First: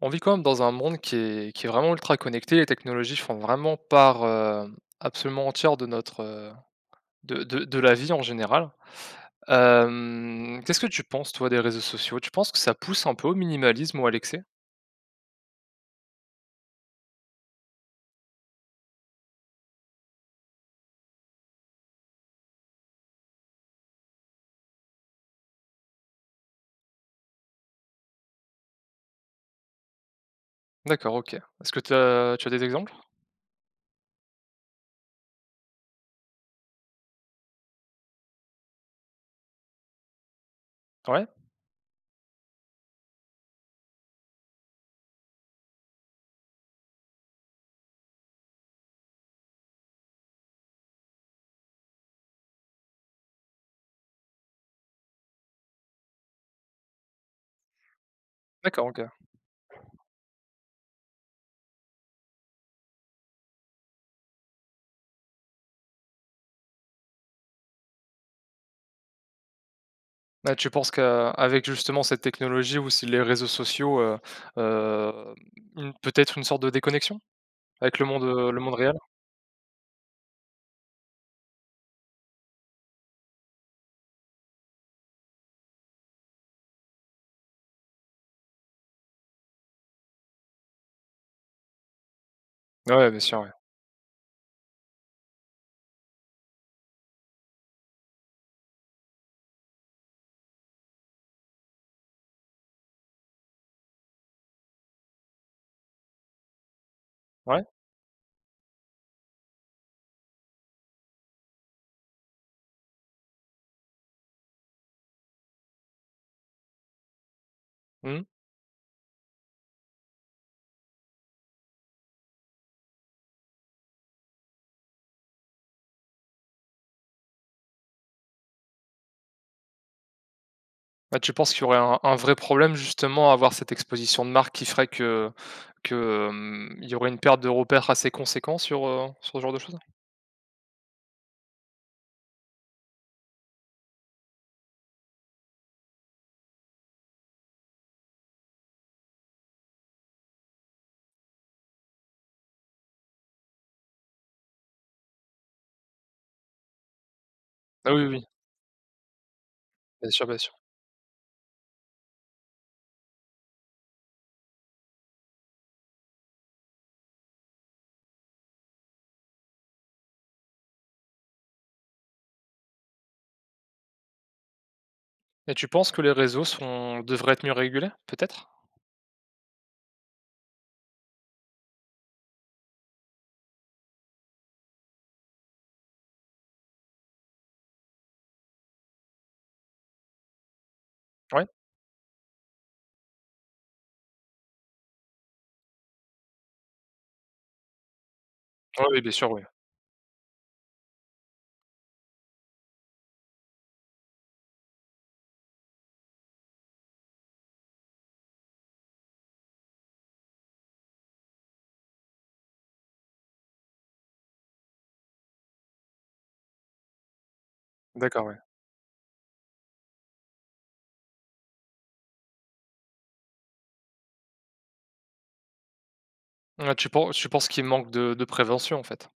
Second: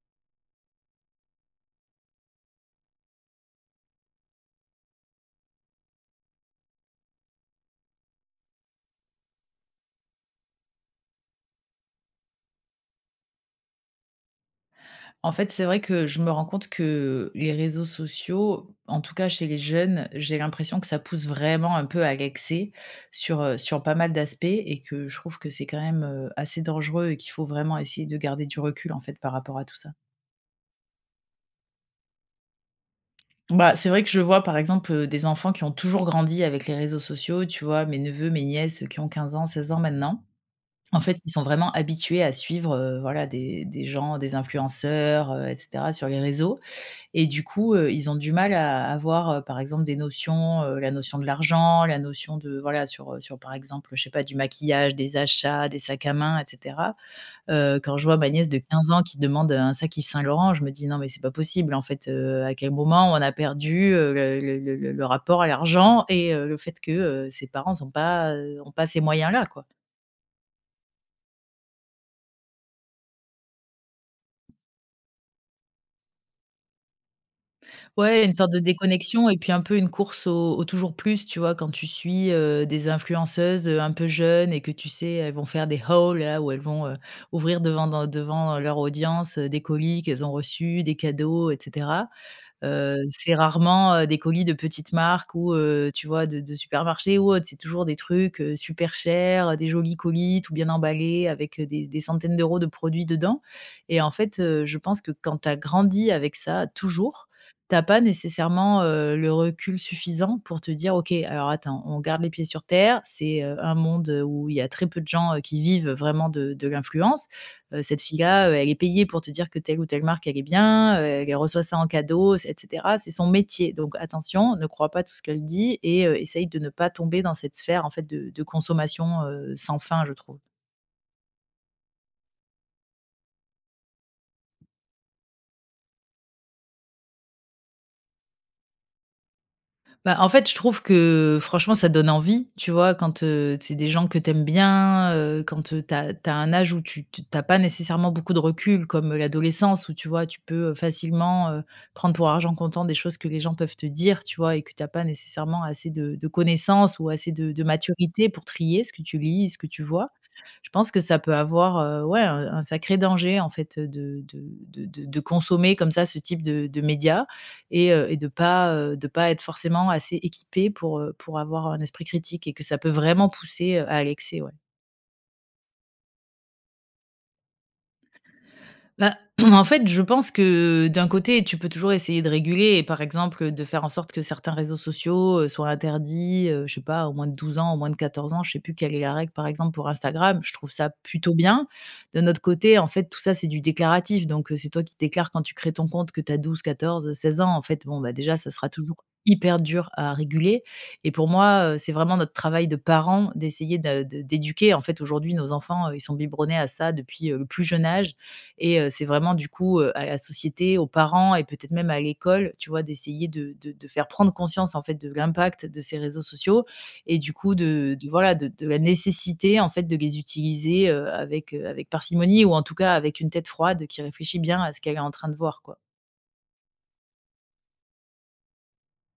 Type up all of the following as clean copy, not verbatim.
On vit quand même dans un monde qui est vraiment ultra connecté. Les technologies font vraiment part, absolument entière de notre, de la vie en général. Qu'est-ce que tu penses toi des réseaux sociaux? Tu penses que ça pousse un peu au minimalisme ou à l'excès? En fait, c'est vrai que je me rends compte que les réseaux sociaux, en tout cas chez les jeunes, j'ai l'impression que ça pousse vraiment un peu à l'excès sur pas mal d'aspects et que je trouve que c'est quand même, assez dangereux et qu'il faut vraiment essayer de garder du recul, en fait, par rapport à tout ça. D'accord, OK. Est-ce que tu as des exemples? Bah, c'est vrai que je vois, par exemple, des enfants qui ont toujours grandi avec les réseaux sociaux, tu vois? Mes neveux, mes nièces, qui ont 15 ans, 16 ans maintenant. En fait, Ouais? ils sont vraiment habitués à suivre, voilà, des gens, des influenceurs, et cetera sur les réseaux. Et du coup, ils ont du mal à avoir, par exemple des notions, la notion de l'argent, la notion de voilà sur, sur par exemple, je sais pas, du maquillage, des achats, des sacs à main et cetera. Quand je vois ma nièce de D'accord, 15 OK. ans qui demande, un sac Yves Saint Laurent, je me dis: «Non mais c'est pas possible en fait, à quel moment on a perdu, le rapport à l'argent et le fait que, ses parents n'ont pas, ont pas ces moyens-là, quoi?» Bah, tu penses qu'avec justement cette technologie ou si les réseaux sociaux, hem, une peut-être une sorte de déconnexion avec Ouais, une sorte de le monde réel? déconnexion et puis un peu une course au toujours plus, tu vois? Quand tu suis, des influenceuses, un peu jeunes et que tu sais, elles vont faire des hauls là, où elles vont, ouvrir devant leur audience, des colis qu'elles ont reçus, des cadeaux et cetera. Ouais, bien C'est sûr, ouais. rarement, des colis de petites marques ou, tu vois, de supermarchés ou autre. C'est toujours des trucs, super chers, des jolis colis tout bien emballés avec, des centaines d'euros de produits dedans et en fait, je pense que quand tu as grandi avec ça toujours, Ouais? t'as pas nécessairement, le recul suffisant pour te dire: «OK, alors attends, on garde les pieds sur terre». C'est, un monde, où il y a très peu de gens, qui vivent vraiment de l'influence. Cette Mmh. fille-là, elle est payée pour te dire que telle ou telle marque, elle est bien, elle reçoit ça en cadeau, c'est et cetera. C'est son métier, donc attention, ne crois pas tout ce qu'elle dit et essaye de ne pas tomber dans cette sphère, en fait, de consommation, sans fin, je trouve. Bah, tu penses qu'il y aurait un vrai problème justement à avoir cette exposition de marque qui ferait que, mmh, il y aurait une perte de repères assez conséquente sur, sur ce genre de choses? Bah, en fait, je trouve que franchement, ça donne envie, tu vois? Quand, c'est des gens que t'aimes bien, quand, tu as un âge où tu pas nécessairement beaucoup de recul, comme l'adolescence où, tu vois, tu peux, facilement, prendre pour argent comptant des choses que les gens peuvent te dire, tu vois? Et que t'as pas nécessairement assez de connaissances ou assez de Ah oui, oui, oui, maturité pour trier ce que tu lis et ce que tu bien vois. sûr, bien sûr. Je pense que ça peut avoir, ouais, un sacré danger, en fait, de consommer comme ça ce type de médias et de pas être forcément assez équipé pour avoir un esprit critique et que ça peut vraiment pousser, à l'excès, ouais. Et tu penses que les réseaux sont devraient être mieux régulés, peut-être? Bah, en fait, je pense que d'un côté, tu peux toujours essayer de réguler et par exemple, de faire en sorte que certains réseaux sociaux, soient interdits, je sais pas, au moins de 12 ans, au moins de 14 ans, je sais plus quelle est la règle par exemple pour Instagram, je trouve ça plutôt Oui. bien. De notre côté, en fait, tout ça, c'est du déclaratif donc c'est toi qui déclares quand tu crées ton compte que tu as 12-14-16 ans. En fait, bon, bah, déjà, ça sera Ouais, toujours oui, bien sûr, oui. hyper dur à réguler et pour moi, c'est vraiment notre travail de parents d'essayer de d'éduquer. En fait, aujourd'hui, nos enfants, ils sont biberonnés à ça depuis, le plus jeune âge et c'est vraiment du coup, à la société, aux parents et peut-être même à l'école, tu vois? D'essayer de faire prendre conscience en fait de l'impact de ces réseaux sociaux et du coup de D'accord, oui. voilà, de la nécessité en fait de les utiliser, avec, avec parcimonie ou en tout cas avec une tête froide qui réfléchit bien à ce qu'elle est en train de voir, quoi. Ouais, tu penses qu'il manque de prévention, en fait?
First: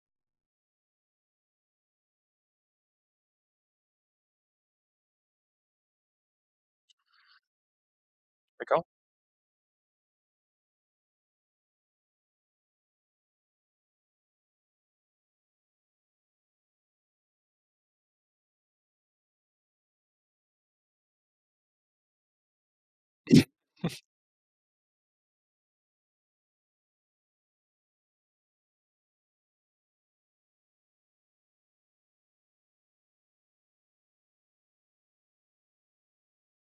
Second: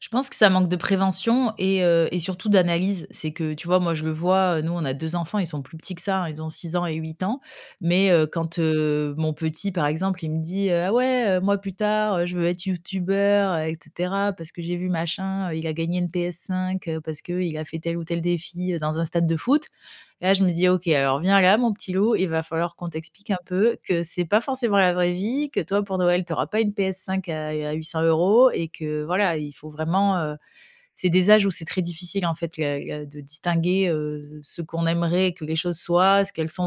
Je pense que ça manque de prévention et surtout d'analyse. C'est que, tu vois, moi, je le vois, nous, on a 2 enfants, ils sont plus petits que ça, hein, ils ont 6 ans et 8 ans. Mais quand, D'accord. Mon petit, par exemple, il me dit: «Ah ouais, moi, plus tard, je veux être youtubeur, et cetera, parce que j'ai vu machin, il a gagné une PS5, parce que il a fait tel ou tel défi, dans un stade de foot». Là, je me dis: «OK, alors viens là, mon petit loup, il va falloir qu'on t'explique un peu que c'est pas forcément la vraie vie, que toi, pour Noël, tu auras pas une PS5 à 800 € et que voilà, il faut vraiment, c'est des âges où c'est très difficile en fait de distinguer ce qu'on aimerait que les choses soient, ce qu'elles sont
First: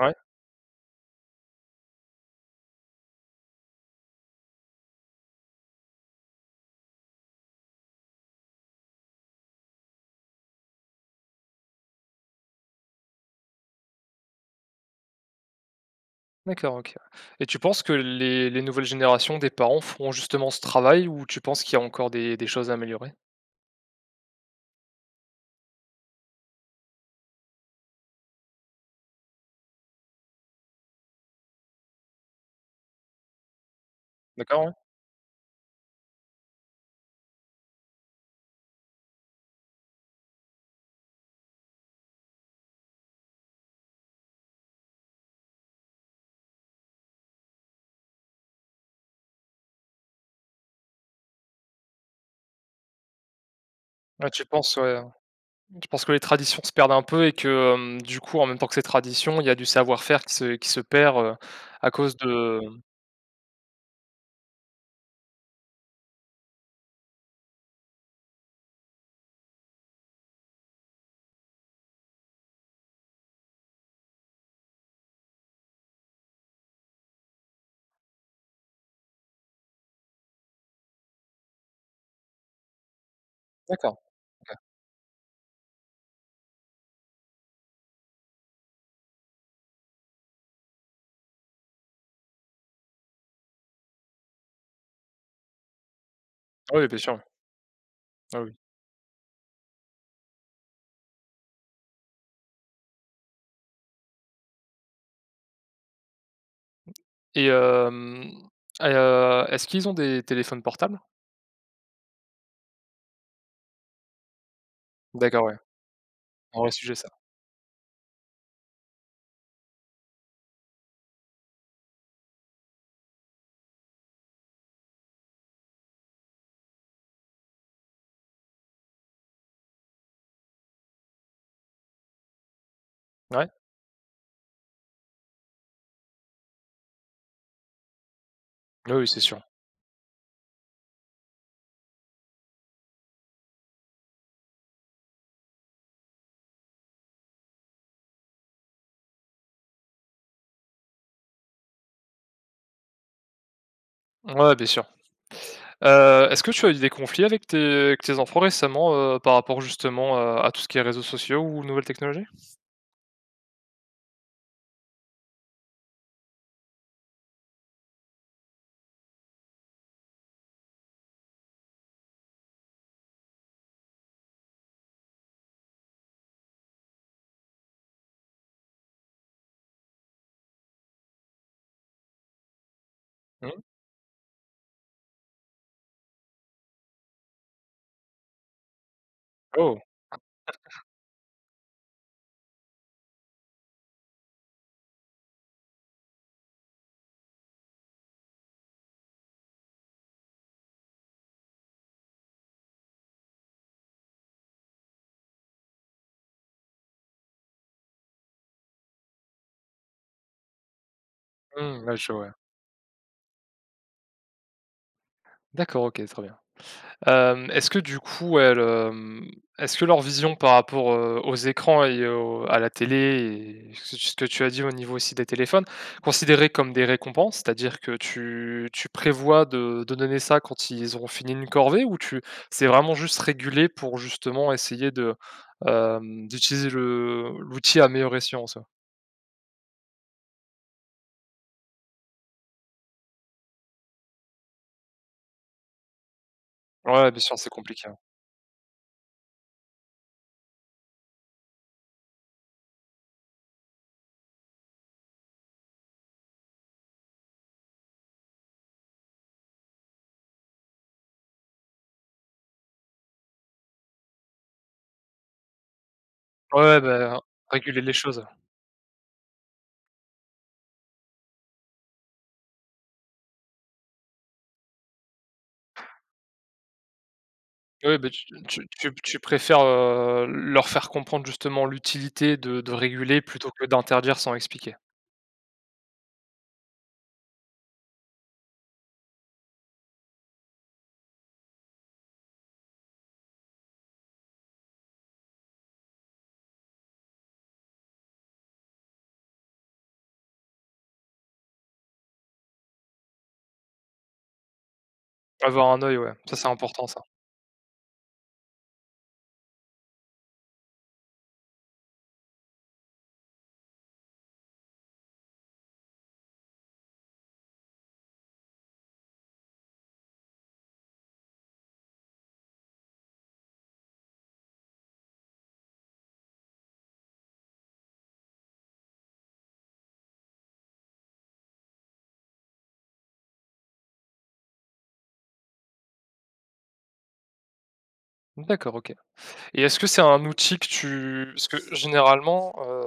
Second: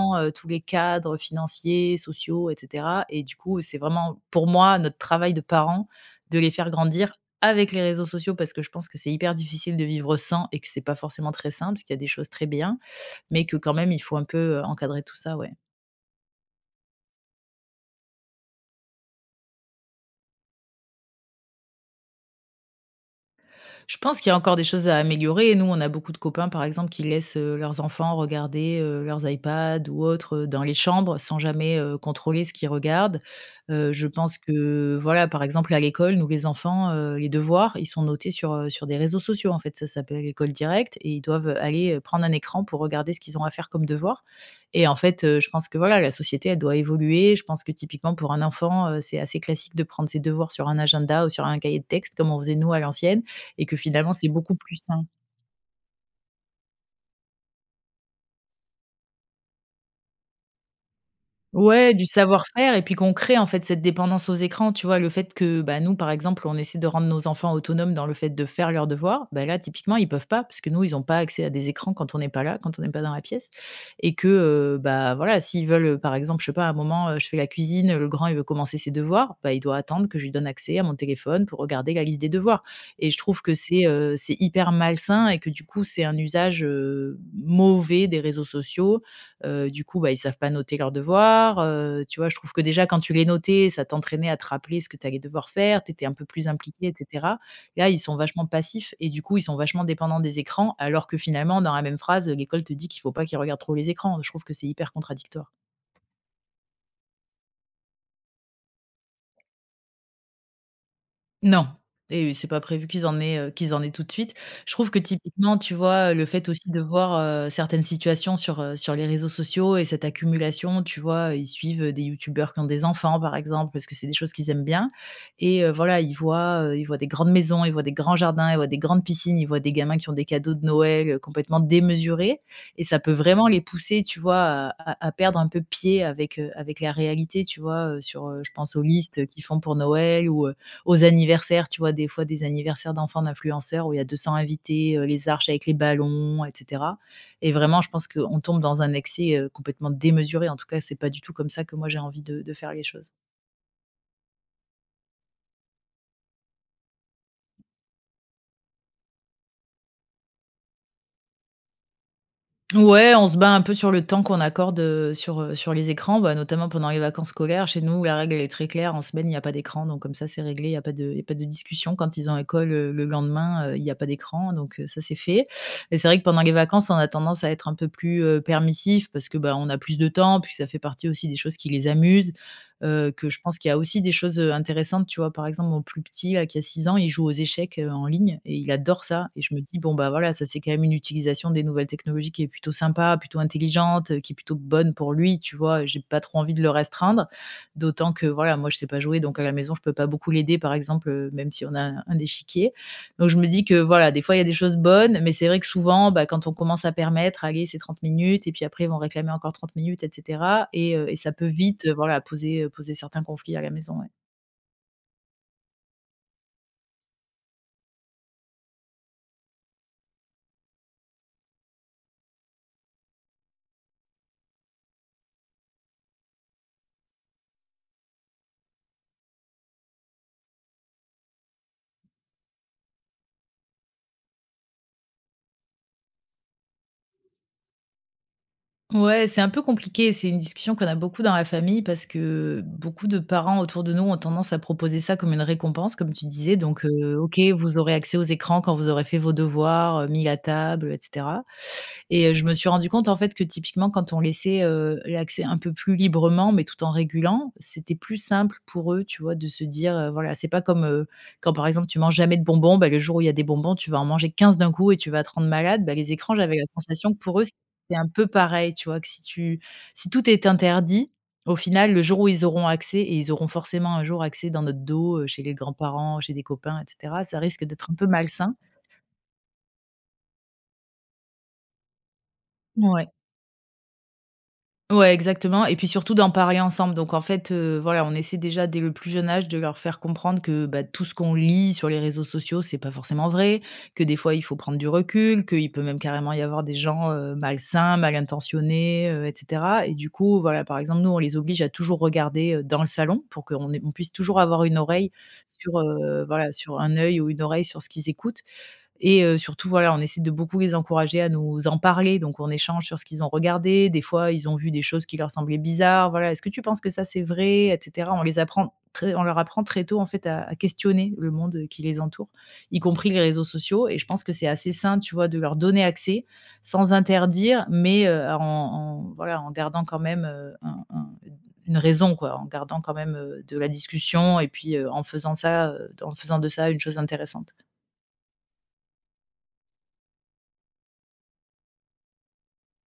Ouais, tous les cadres financiers, sociaux, etc. Et du coup, c'est vraiment pour moi notre travail de parents de les faire grandir avec les réseaux sociaux parce que je pense que c'est hyper difficile de vivre sans et que c'est pas forcément très simple parce qu'il y a des choses très bien, mais que quand même il faut un peu encadrer tout ça, ouais. d'accord, OK. Et tu penses que les nouvelles générations des parents feront justement ce travail ou tu penses qu'il y a encore des choses à améliorer? Je pense qu'il y a encore des choses à améliorer. Et nous, on a beaucoup de copains, par exemple, qui laissent, leurs enfants regarder, leurs iPads ou autres, dans les chambres sans jamais, contrôler ce qu'ils regardent. Je pense D'accord, ouais. que, voilà, par exemple, à l'école, nous, les enfants, les devoirs, ils sont notés sur, sur des réseaux sociaux, en fait. Ça s'appelle l'école Directe et ils doivent, aller, prendre un écran pour regarder ce qu'ils ont à faire comme devoir et en fait, je pense que, voilà, la société, elle doit évoluer. Je pense que, typiquement, pour un enfant, c'est assez classique de prendre ses devoirs sur un agenda ou sur un cahier de texte, comme on faisait nous à l'ancienne et que finalement c'est Ouais, tu beaucoup penses, plus ouais. sain. Je pense que les traditions se perdent un peu et que, du coup, en même temps que ces traditions, il y a du savoir-faire qui se perd, à Ouais, du cause de savoir-faire et puis qu'on crée en fait cette dépendance aux écrans, tu vois? Le fait que, bah, nous par exemple, on essaie de rendre nos enfants autonomes dans le fait de faire leurs devoirs, bah, là typiquement ils peuvent pas parce que nous ils n'ont pas accès à des écrans quand on n'est pas là, quand on n'est pas dans la pièce et que, bah, voilà, s'ils veulent, par exemple, je sais pas, à un moment, je fais la cuisine, le grand il veut commencer ses devoirs, bah, il doit attendre que je lui donne accès à mon téléphone pour regarder la liste des devoirs et je trouve que d'accord, c'est OK. hyper malsain et que du coup c'est un usage, mauvais des réseaux sociaux. Du coup, bah, ils savent pas noter leurs devoirs, tu vois? Je trouve que déjà quand tu les notais, ça t'entraînait à te rappeler ce que tu allais devoir faire, tu étais un peu plus Ah impliqué oui, et bien sûr, oui. cetera. Là, ils sont Ah vachement oui passifs et du coup, ils sont vachement dépendants des écrans alors que finalement dans la même phrase, l'école te dit qu'il faut pas qu'ils regardent trop les écrans. Je trouve que c'est hyper contradictoire. et hem et est-ce qu'ils ont des téléphones portables? Non et c'est pas prévu qu'ils en aient tout de suite. Je trouve que D'accord, ouais, typiquement, tu vois, le fait un aussi vrai de sujet ça. voir, certaines situations sur, sur les réseaux sociaux et cette accumulation, tu vois? Ils suivent, des youtubeurs qui ont des enfants, par exemple, parce que c'est des choses qu'ils aiment bien et voilà, ils voient des grandes maisons, ils voient des grands jardins, ils voient des grandes piscines, ils voient des gamins qui ont des cadeaux de Noël, complètement démesurés et ça peut vraiment Ouais? les pousser, tu vois, à perdre un peu pied avec, avec la réalité, tu vois? Je pense aux Oui, oui, listes, c'est sûr. qu'ils font pour Noël ou, aux anniversaires, tu vois, des fois des anniversaires d'enfants d'influenceurs où il y a 200 invités, les arches avec les ballons, et cetera. Et vraiment, je pense qu'on tombe dans un excès, complètement démesuré. En tout cas, c'est pas du tout comme ça que moi j'ai envie de faire les choses. Ouais, bien sûr. Est-ce que tu as eu des conflits avec tes enfants récemment, par rapport justement, à tout ce qui est réseaux sociaux ou nouvelles technologies? Ouais, on se bat un peu sur le temps qu'on accorde sur les écrans, bah, notamment pendant les vacances scolaires. Chez nous, la règle, elle est très claire. En semaine, il n'y a pas d'écran, donc comme ça, c'est réglé. Il y a pas de il y a pas de discussion. Quand ils ont école, le lendemain, il y a pas d'écran, donc ça, c'est fait. Et c'est vrai que pendant les vacances, on a tendance à être un peu plus, permissifs parce que, bah, on a plus de temps, puis ça fait partie aussi des choses qui les amusent que je pense Mmh. qu'il y a aussi des choses, intéressantes, tu vois? Par exemple, mon plus petit, là, qui a 6 ans, il joue aux échecs, en ligne et il adore ça et je me dis: Oh! «Bon, bah, voilà, ça, c'est quand même une utilisation des nouvelles technologies qui est plutôt sympa, plutôt intelligente, qui est plutôt bonne pour lui», tu vois? J'ai pas trop envie de le restreindre, d'autant que, voilà, moi, je sais pas jouer, donc à la maison, je peux pas beaucoup l'aider, par exemple, même si on a un échiquier. Donc je me dis que voilà, des fois il y a des choses bonnes, mais c'est vrai que souvent, bah, quand on commence à permettre, allez, c'est 30 minutes, et puis après ils vont réclamer encore 30 minutes, et cetera et ça peut Mmh, vite, ouais, je voilà, vois. poser, poser certains conflits à la maison, ouais. D'accord, OK, très bien. Est-ce que du coup elles, est-ce que leur vision par rapport, aux écrans et au à la télé et ce que tu as dit au niveau aussi des téléphones, considérés comme des récompenses? C'est-à-dire que tu prévois de donner ça quand ils auront fini une corvée ou tu c'est vraiment juste régulé pour justement essayer de, d'utiliser le l'outil à meilleur escient en Ouais, c'est un peu compliqué, c'est une discussion qu'on a beaucoup dans la famille parce que beaucoup de parents autour de nous ont tendance à proposer ça comme une récompense, comme tu disais, donc ouais, bien sûr, OK, c'est vous compliqué, aurez hein. accès aux écrans quand vous aurez fait vos devoirs, mis à table, et cetera. Et je me suis rendu compte, en fait, que typiquement quand on laissait, l'accès un peu plus librement, mais tout en régulant, c'était plus simple pour eux, tu vois? De se dire, voilà, c'est pas comme, quand par exemple tu manges jamais de bonbons, bah, le jour où il y a des bonbons, tu vas en manger 15 d'un coup et tu vas te rendre malade. Bah, les écrans, j'avais la Ouais, sensation que bah, pour eux, réguler les c'était un choses. peu pareil, tu vois? Que si tout est interdit, au final, le jour où ils auront accès et ils auront forcément un jour accès dans notre dos, chez les grands-parents, chez des copains et cetera, ça risque d'être un Oui, peu bah, tu malsain. tu tu tu préfères, leur faire comprendre justement l'utilité de Ouais. réguler plutôt que d'interdire sans expliquer. Ouais, exactement, et puis surtout d'en parler ensemble. Donc en fait, voilà, on essaie déjà dès le plus jeune âge de leur faire comprendre que, bah, tout ce qu'on lit sur les réseaux sociaux, c'est pas forcément vrai, que des fois il faut prendre du recul, qu'il peut même carrément y avoir des gens, malsains, mal intentionnés, et cetera. Et du coup, voilà, par exemple, nous, on les oblige à toujours regarder, dans le salon pour qu'on puisse toujours avoir une oreille Avoir sur, un œil, ouais, ça c'est voilà, sur important un ça. œil ou une oreille sur ce qu'ils écoutent. Et surtout, voilà, on essaie de beaucoup les encourager à nous en parler, donc on échange sur ce qu'ils ont regardé. Des fois, ils ont vu des choses qui leur semblaient bizarres, voilà: «Est-ce que tu penses que ça, c'est vrai?» et cetera. On leur apprend très tôt, en fait, à questionner le monde, qui les entoure, y compris les réseaux sociaux. Et je pense que c'est assez sain, tu vois, de leur donner accès sans interdire, mais en voilà, en gardant quand même, un une raison, quoi, en gardant quand même, de la discussion et puis, en faisant ça, en faisant de ça une chose intéressante. D'accord, OK. Et est-ce que c'est un outil que tu parce que généralement,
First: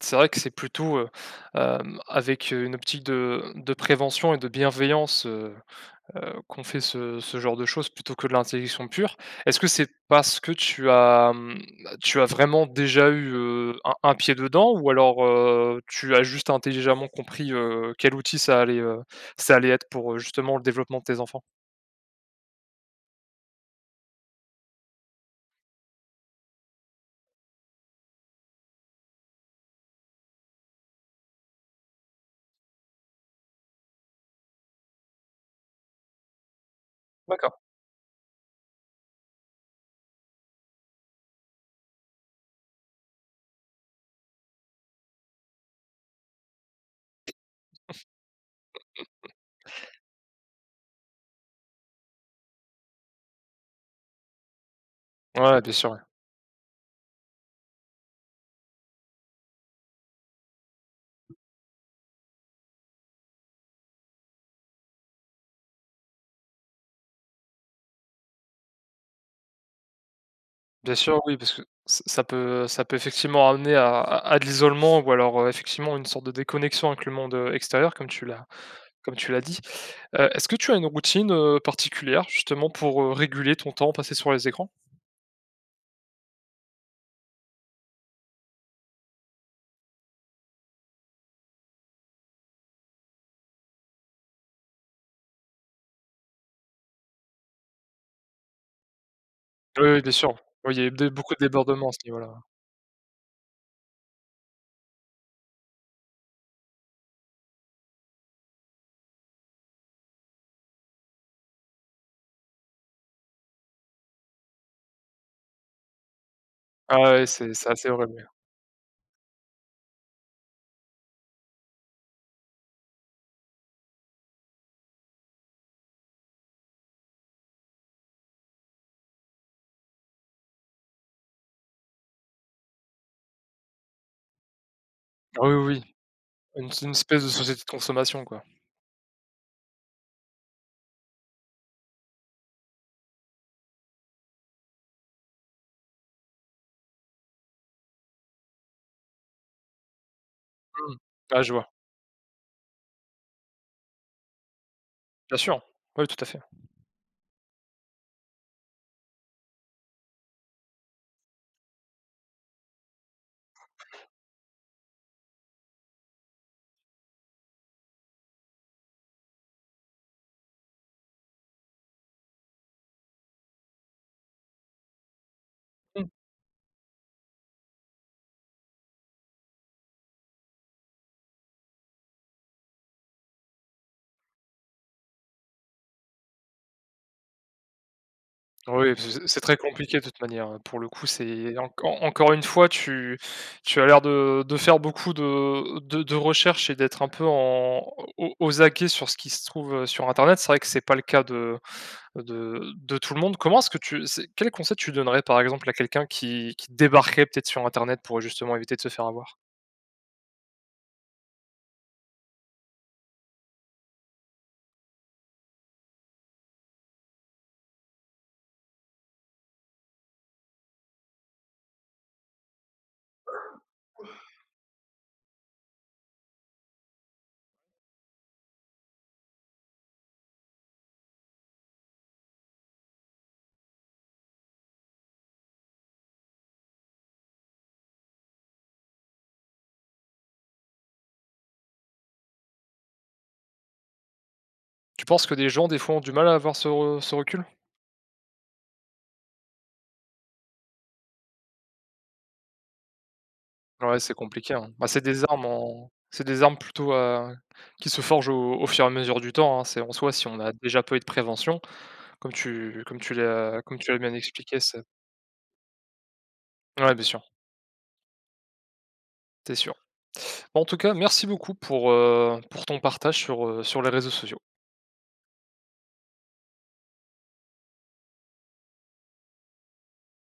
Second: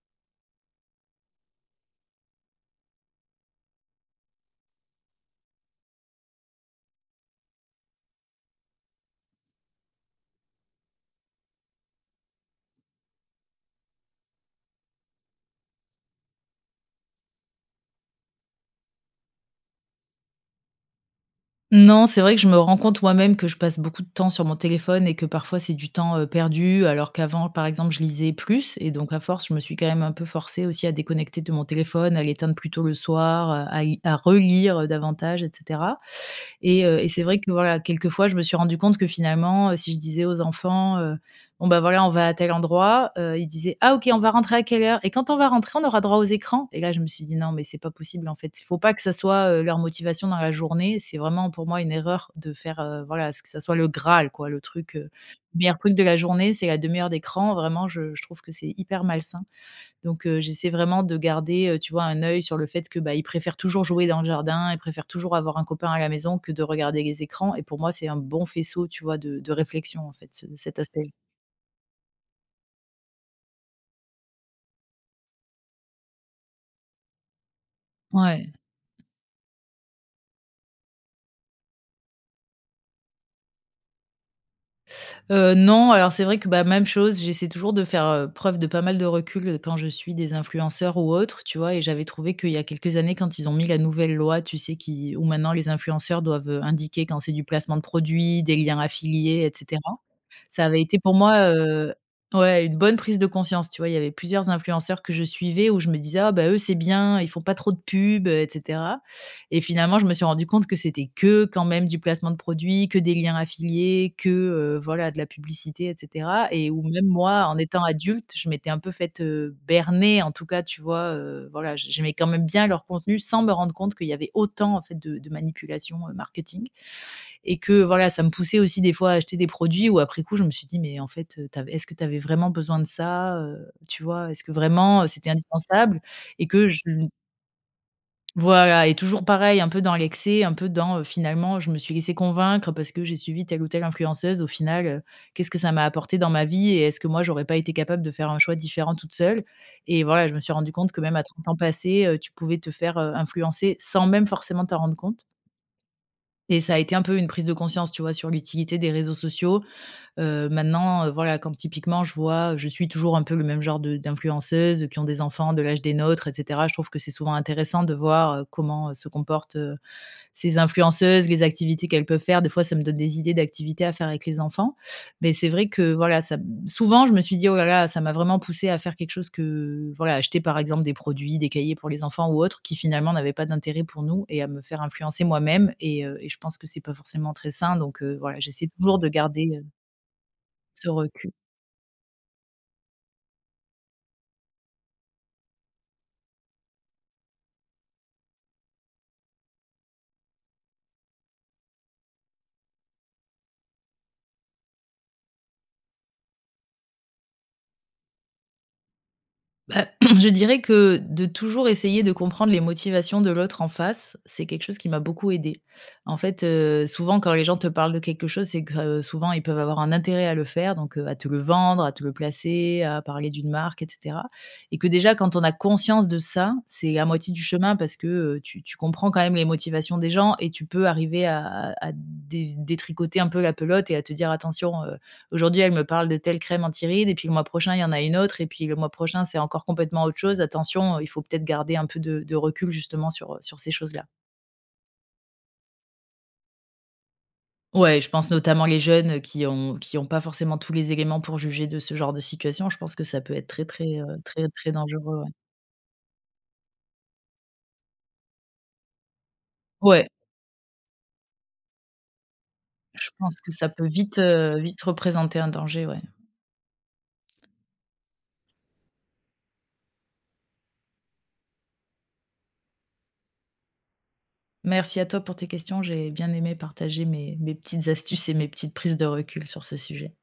c'est vrai que c'est plutôt, avec, une optique de prévention et de bienveillance, qu'on fait ce genre de choses plutôt que de l'intellection pure. Est-ce que c'est parce que tu as, mmh, tu as vraiment déjà eu, un pied dedans ou alors, tu as juste intelligemment compris, quel outil ça allait être pour, justement le développement de tes enfants? Non, c'est vrai que je me rends compte moi-même que je passe beaucoup de temps sur mon téléphone et que parfois c'est du temps, perdu alors qu'avant, par exemple, je lisais plus et donc à force, je me suis quand même un peu forcée aussi à déconnecter de mon téléphone, à l'éteindre plus tôt le soir, à relire, davantage etc. Et c'est vrai que D'accord. voilà, quelquefois, je me suis rendu compte que finalement, si je disais aux enfants: «Bon, bah, voilà, on va à tel endroit», ils disaient: «Ah OK, on va rentrer à quelle heure? Et quand on va rentrer, on aura droit aux écrans?» Et là, je me suis dit: «Non, mais c'est pas possible, en fait». Il faut pas que ça soit, leur motivation dans la journée. C'est vraiment pour moi une erreur de faire, voilà, ce que ça soit le graal quoi, le truc, le meilleur truc Ouais. de la journée, c'est la demi heure d'écran. Vraiment, je trouve que c'est hyper malsain. Donc j'essaie vraiment de garder, tu vois, un œil sur le fait que, bah, ils préfèrent toujours jouer dans le jardin, ils préfèrent toujours avoir un copain à la maison que de regarder les écrans, et pour moi, c'est un bon faisceau, tu vois, de réflexion, en fait, ce cet Bien aspect. sûr, oui, parce que ç ça peut effectivement amener à à de l'isolement ou alors, effectivement une sorte de déconnexion avec le monde, extérieur comme tu l'as Ouais. comme tu l'as dit. Est-ce que tu as une routine, particulière justement pour, réguler ton temps passé sur les écrans? Non, alors c'est vrai que, bah, même chose, j'essaie toujours de faire, preuve de pas mal de recul, quand je suis des influenceurs ou autres, tu vois? Et j'avais trouvé qu'il y a quelques années, quand ils ont mis la nouvelle loi, tu sais, qui où maintenant les influenceurs doivent, indiquer quand c'est du placement de produits, des liens affiliés, et Oui, cetera. oui, bien sûr. Ça Oui, il y avait a eu été des pour beaucoup de moi, débordements à ce niveau-là. ouais, une bonne prise de conscience, tu vois? Il y avait plusieurs influenceurs que je suivais où je me disais: «Ah bah, eux, c'est bien, ils font pas trop de pub» et cetera. Et finalement, je me suis rendu compte que c'était que quand même du placement de produits, que des liens affiliés, que, voilà, de la publicité et cetera. Et où Ah même ouais, moi, c'est en c'est étant assez horrible, oui. adulte, je m'étais un peu faite, berner, en tout cas, tu vois? Voilà, j'aimais quand même bien leur contenu sans me rendre compte qu'il y avait autant, en fait, de manipulation, marketing. Et que voilà, ça me poussait aussi des fois à acheter des produits où après coup je me suis dit: «Mais en fait, tu est-ce que tu avais vraiment besoin de ça?» Tu vois? Est-ce que vraiment, c'était Ah oui, oui, oui. indispensable? Et que Une je une espèce de société de consommation, quoi. Voilà, et toujours pareil, un peu dans l'excès, un peu dans, finalement je me suis laissée convaincre parce que j'ai suivi telle ou telle influenceuse. Au final, qu'est-ce que ça m'a apporté dans ma vie, et est-ce que moi j'aurais pas été capable de faire un choix différent toute seule? Et voilà, je me suis rendu compte Mmh. que même à Ah, trente je ans vois. passés, tu pouvais te faire, influencer sans même forcément t'en rendre compte. Bien sûr. Oui, tout à fait. Et ça a été un peu une prise de conscience, tu vois, sur l'utilité des réseaux sociaux. Maintenant, voilà, quand typiquement je suis toujours un peu le même genre de d'influenceuses qui ont des enfants de l'âge des nôtres, et cetera. Je trouve que c'est souvent intéressant de voir, comment, se comportent, ces influenceuses, les activités qu'elles peuvent faire. Des fois, ça me donne des idées d'activités à faire avec les enfants. Mais c'est vrai que Mmh. voilà, ça, souvent, je me suis dit, oh là là, ça m'a vraiment poussé à faire quelque chose que, voilà, acheter par exemple des produits, des cahiers pour les enfants ou autres, qui finalement n'avaient pas d'intérêt pour nous, et à me faire influencer moi-même. Et je pense que c'est pas forcément très sain. Donc voilà, j'essaie Oui, toujours parce de que c'est garder très compliqué de toute manière, hein. Pour le ce coup, recul. c'est encore une fois, tu tu as l'air de faire beaucoup de recherches et d'être un peu en au aux aguets sur ce qui se trouve, sur internet. C'est vrai que c'est pas le cas de de tout le monde. Comment est-ce que tu c'est quel conseil tu donnerais, par exemple, à quelqu'un qui débarquerait peut-être sur internet pour justement éviter de se faire avoir? Bah, je dirais que de toujours essayer de comprendre les motivations de l'autre en face, c'est quelque chose qui m'a beaucoup aidée. En fait, souvent quand les gens te parlent de quelque chose, c'est que, souvent ils peuvent avoir un intérêt à le faire, donc, à te le vendre, à te le placer, à parler d'une marque et cetera. Et que déjà quand on a conscience de ça, c'est à moitié du chemin, parce que, tu comprends quand même les motivations des gens et tu peux arriver à dé détricoter un peu la pelote et à te dire: «Attention, aujourd'hui, elle me parle de telle crème anti-rides et puis le mois prochain, il y en a une autre et puis le mois prochain, c'est encore complètement autre chose. Attention, il faut peut-être garder un peu de recul justement sur, sur, ces choses-là. Tu penses que des gens, des fois, ont du mal à avoir ce recul? Ouais, je pense notamment les jeunes, qui ont pas forcément tous les éléments pour juger de ce genre de situation. Je pense que ça peut être très, très, Ouais, c'est très, compliqué, hein. très Bah, c'est dangereux, des ouais. armes en c'est des armes plutôt, qui se forgent au fur et à mesure du temps, hein. C'est en Ouais, soi, si on a déjà peu de prévention, je pense que ça comme peut tu l'as bien viteexpliqué, c'est représenter un danger, ouais. ouais, bien sûr, c'est sûr. Bah, en tout cas, merci beaucoup pour ton partage sur, sur les réseaux sociaux. Merci à toi pour tes questions. J'ai bien aimé partager mes petites astuces et mes petites prises de recul sur ce sujet.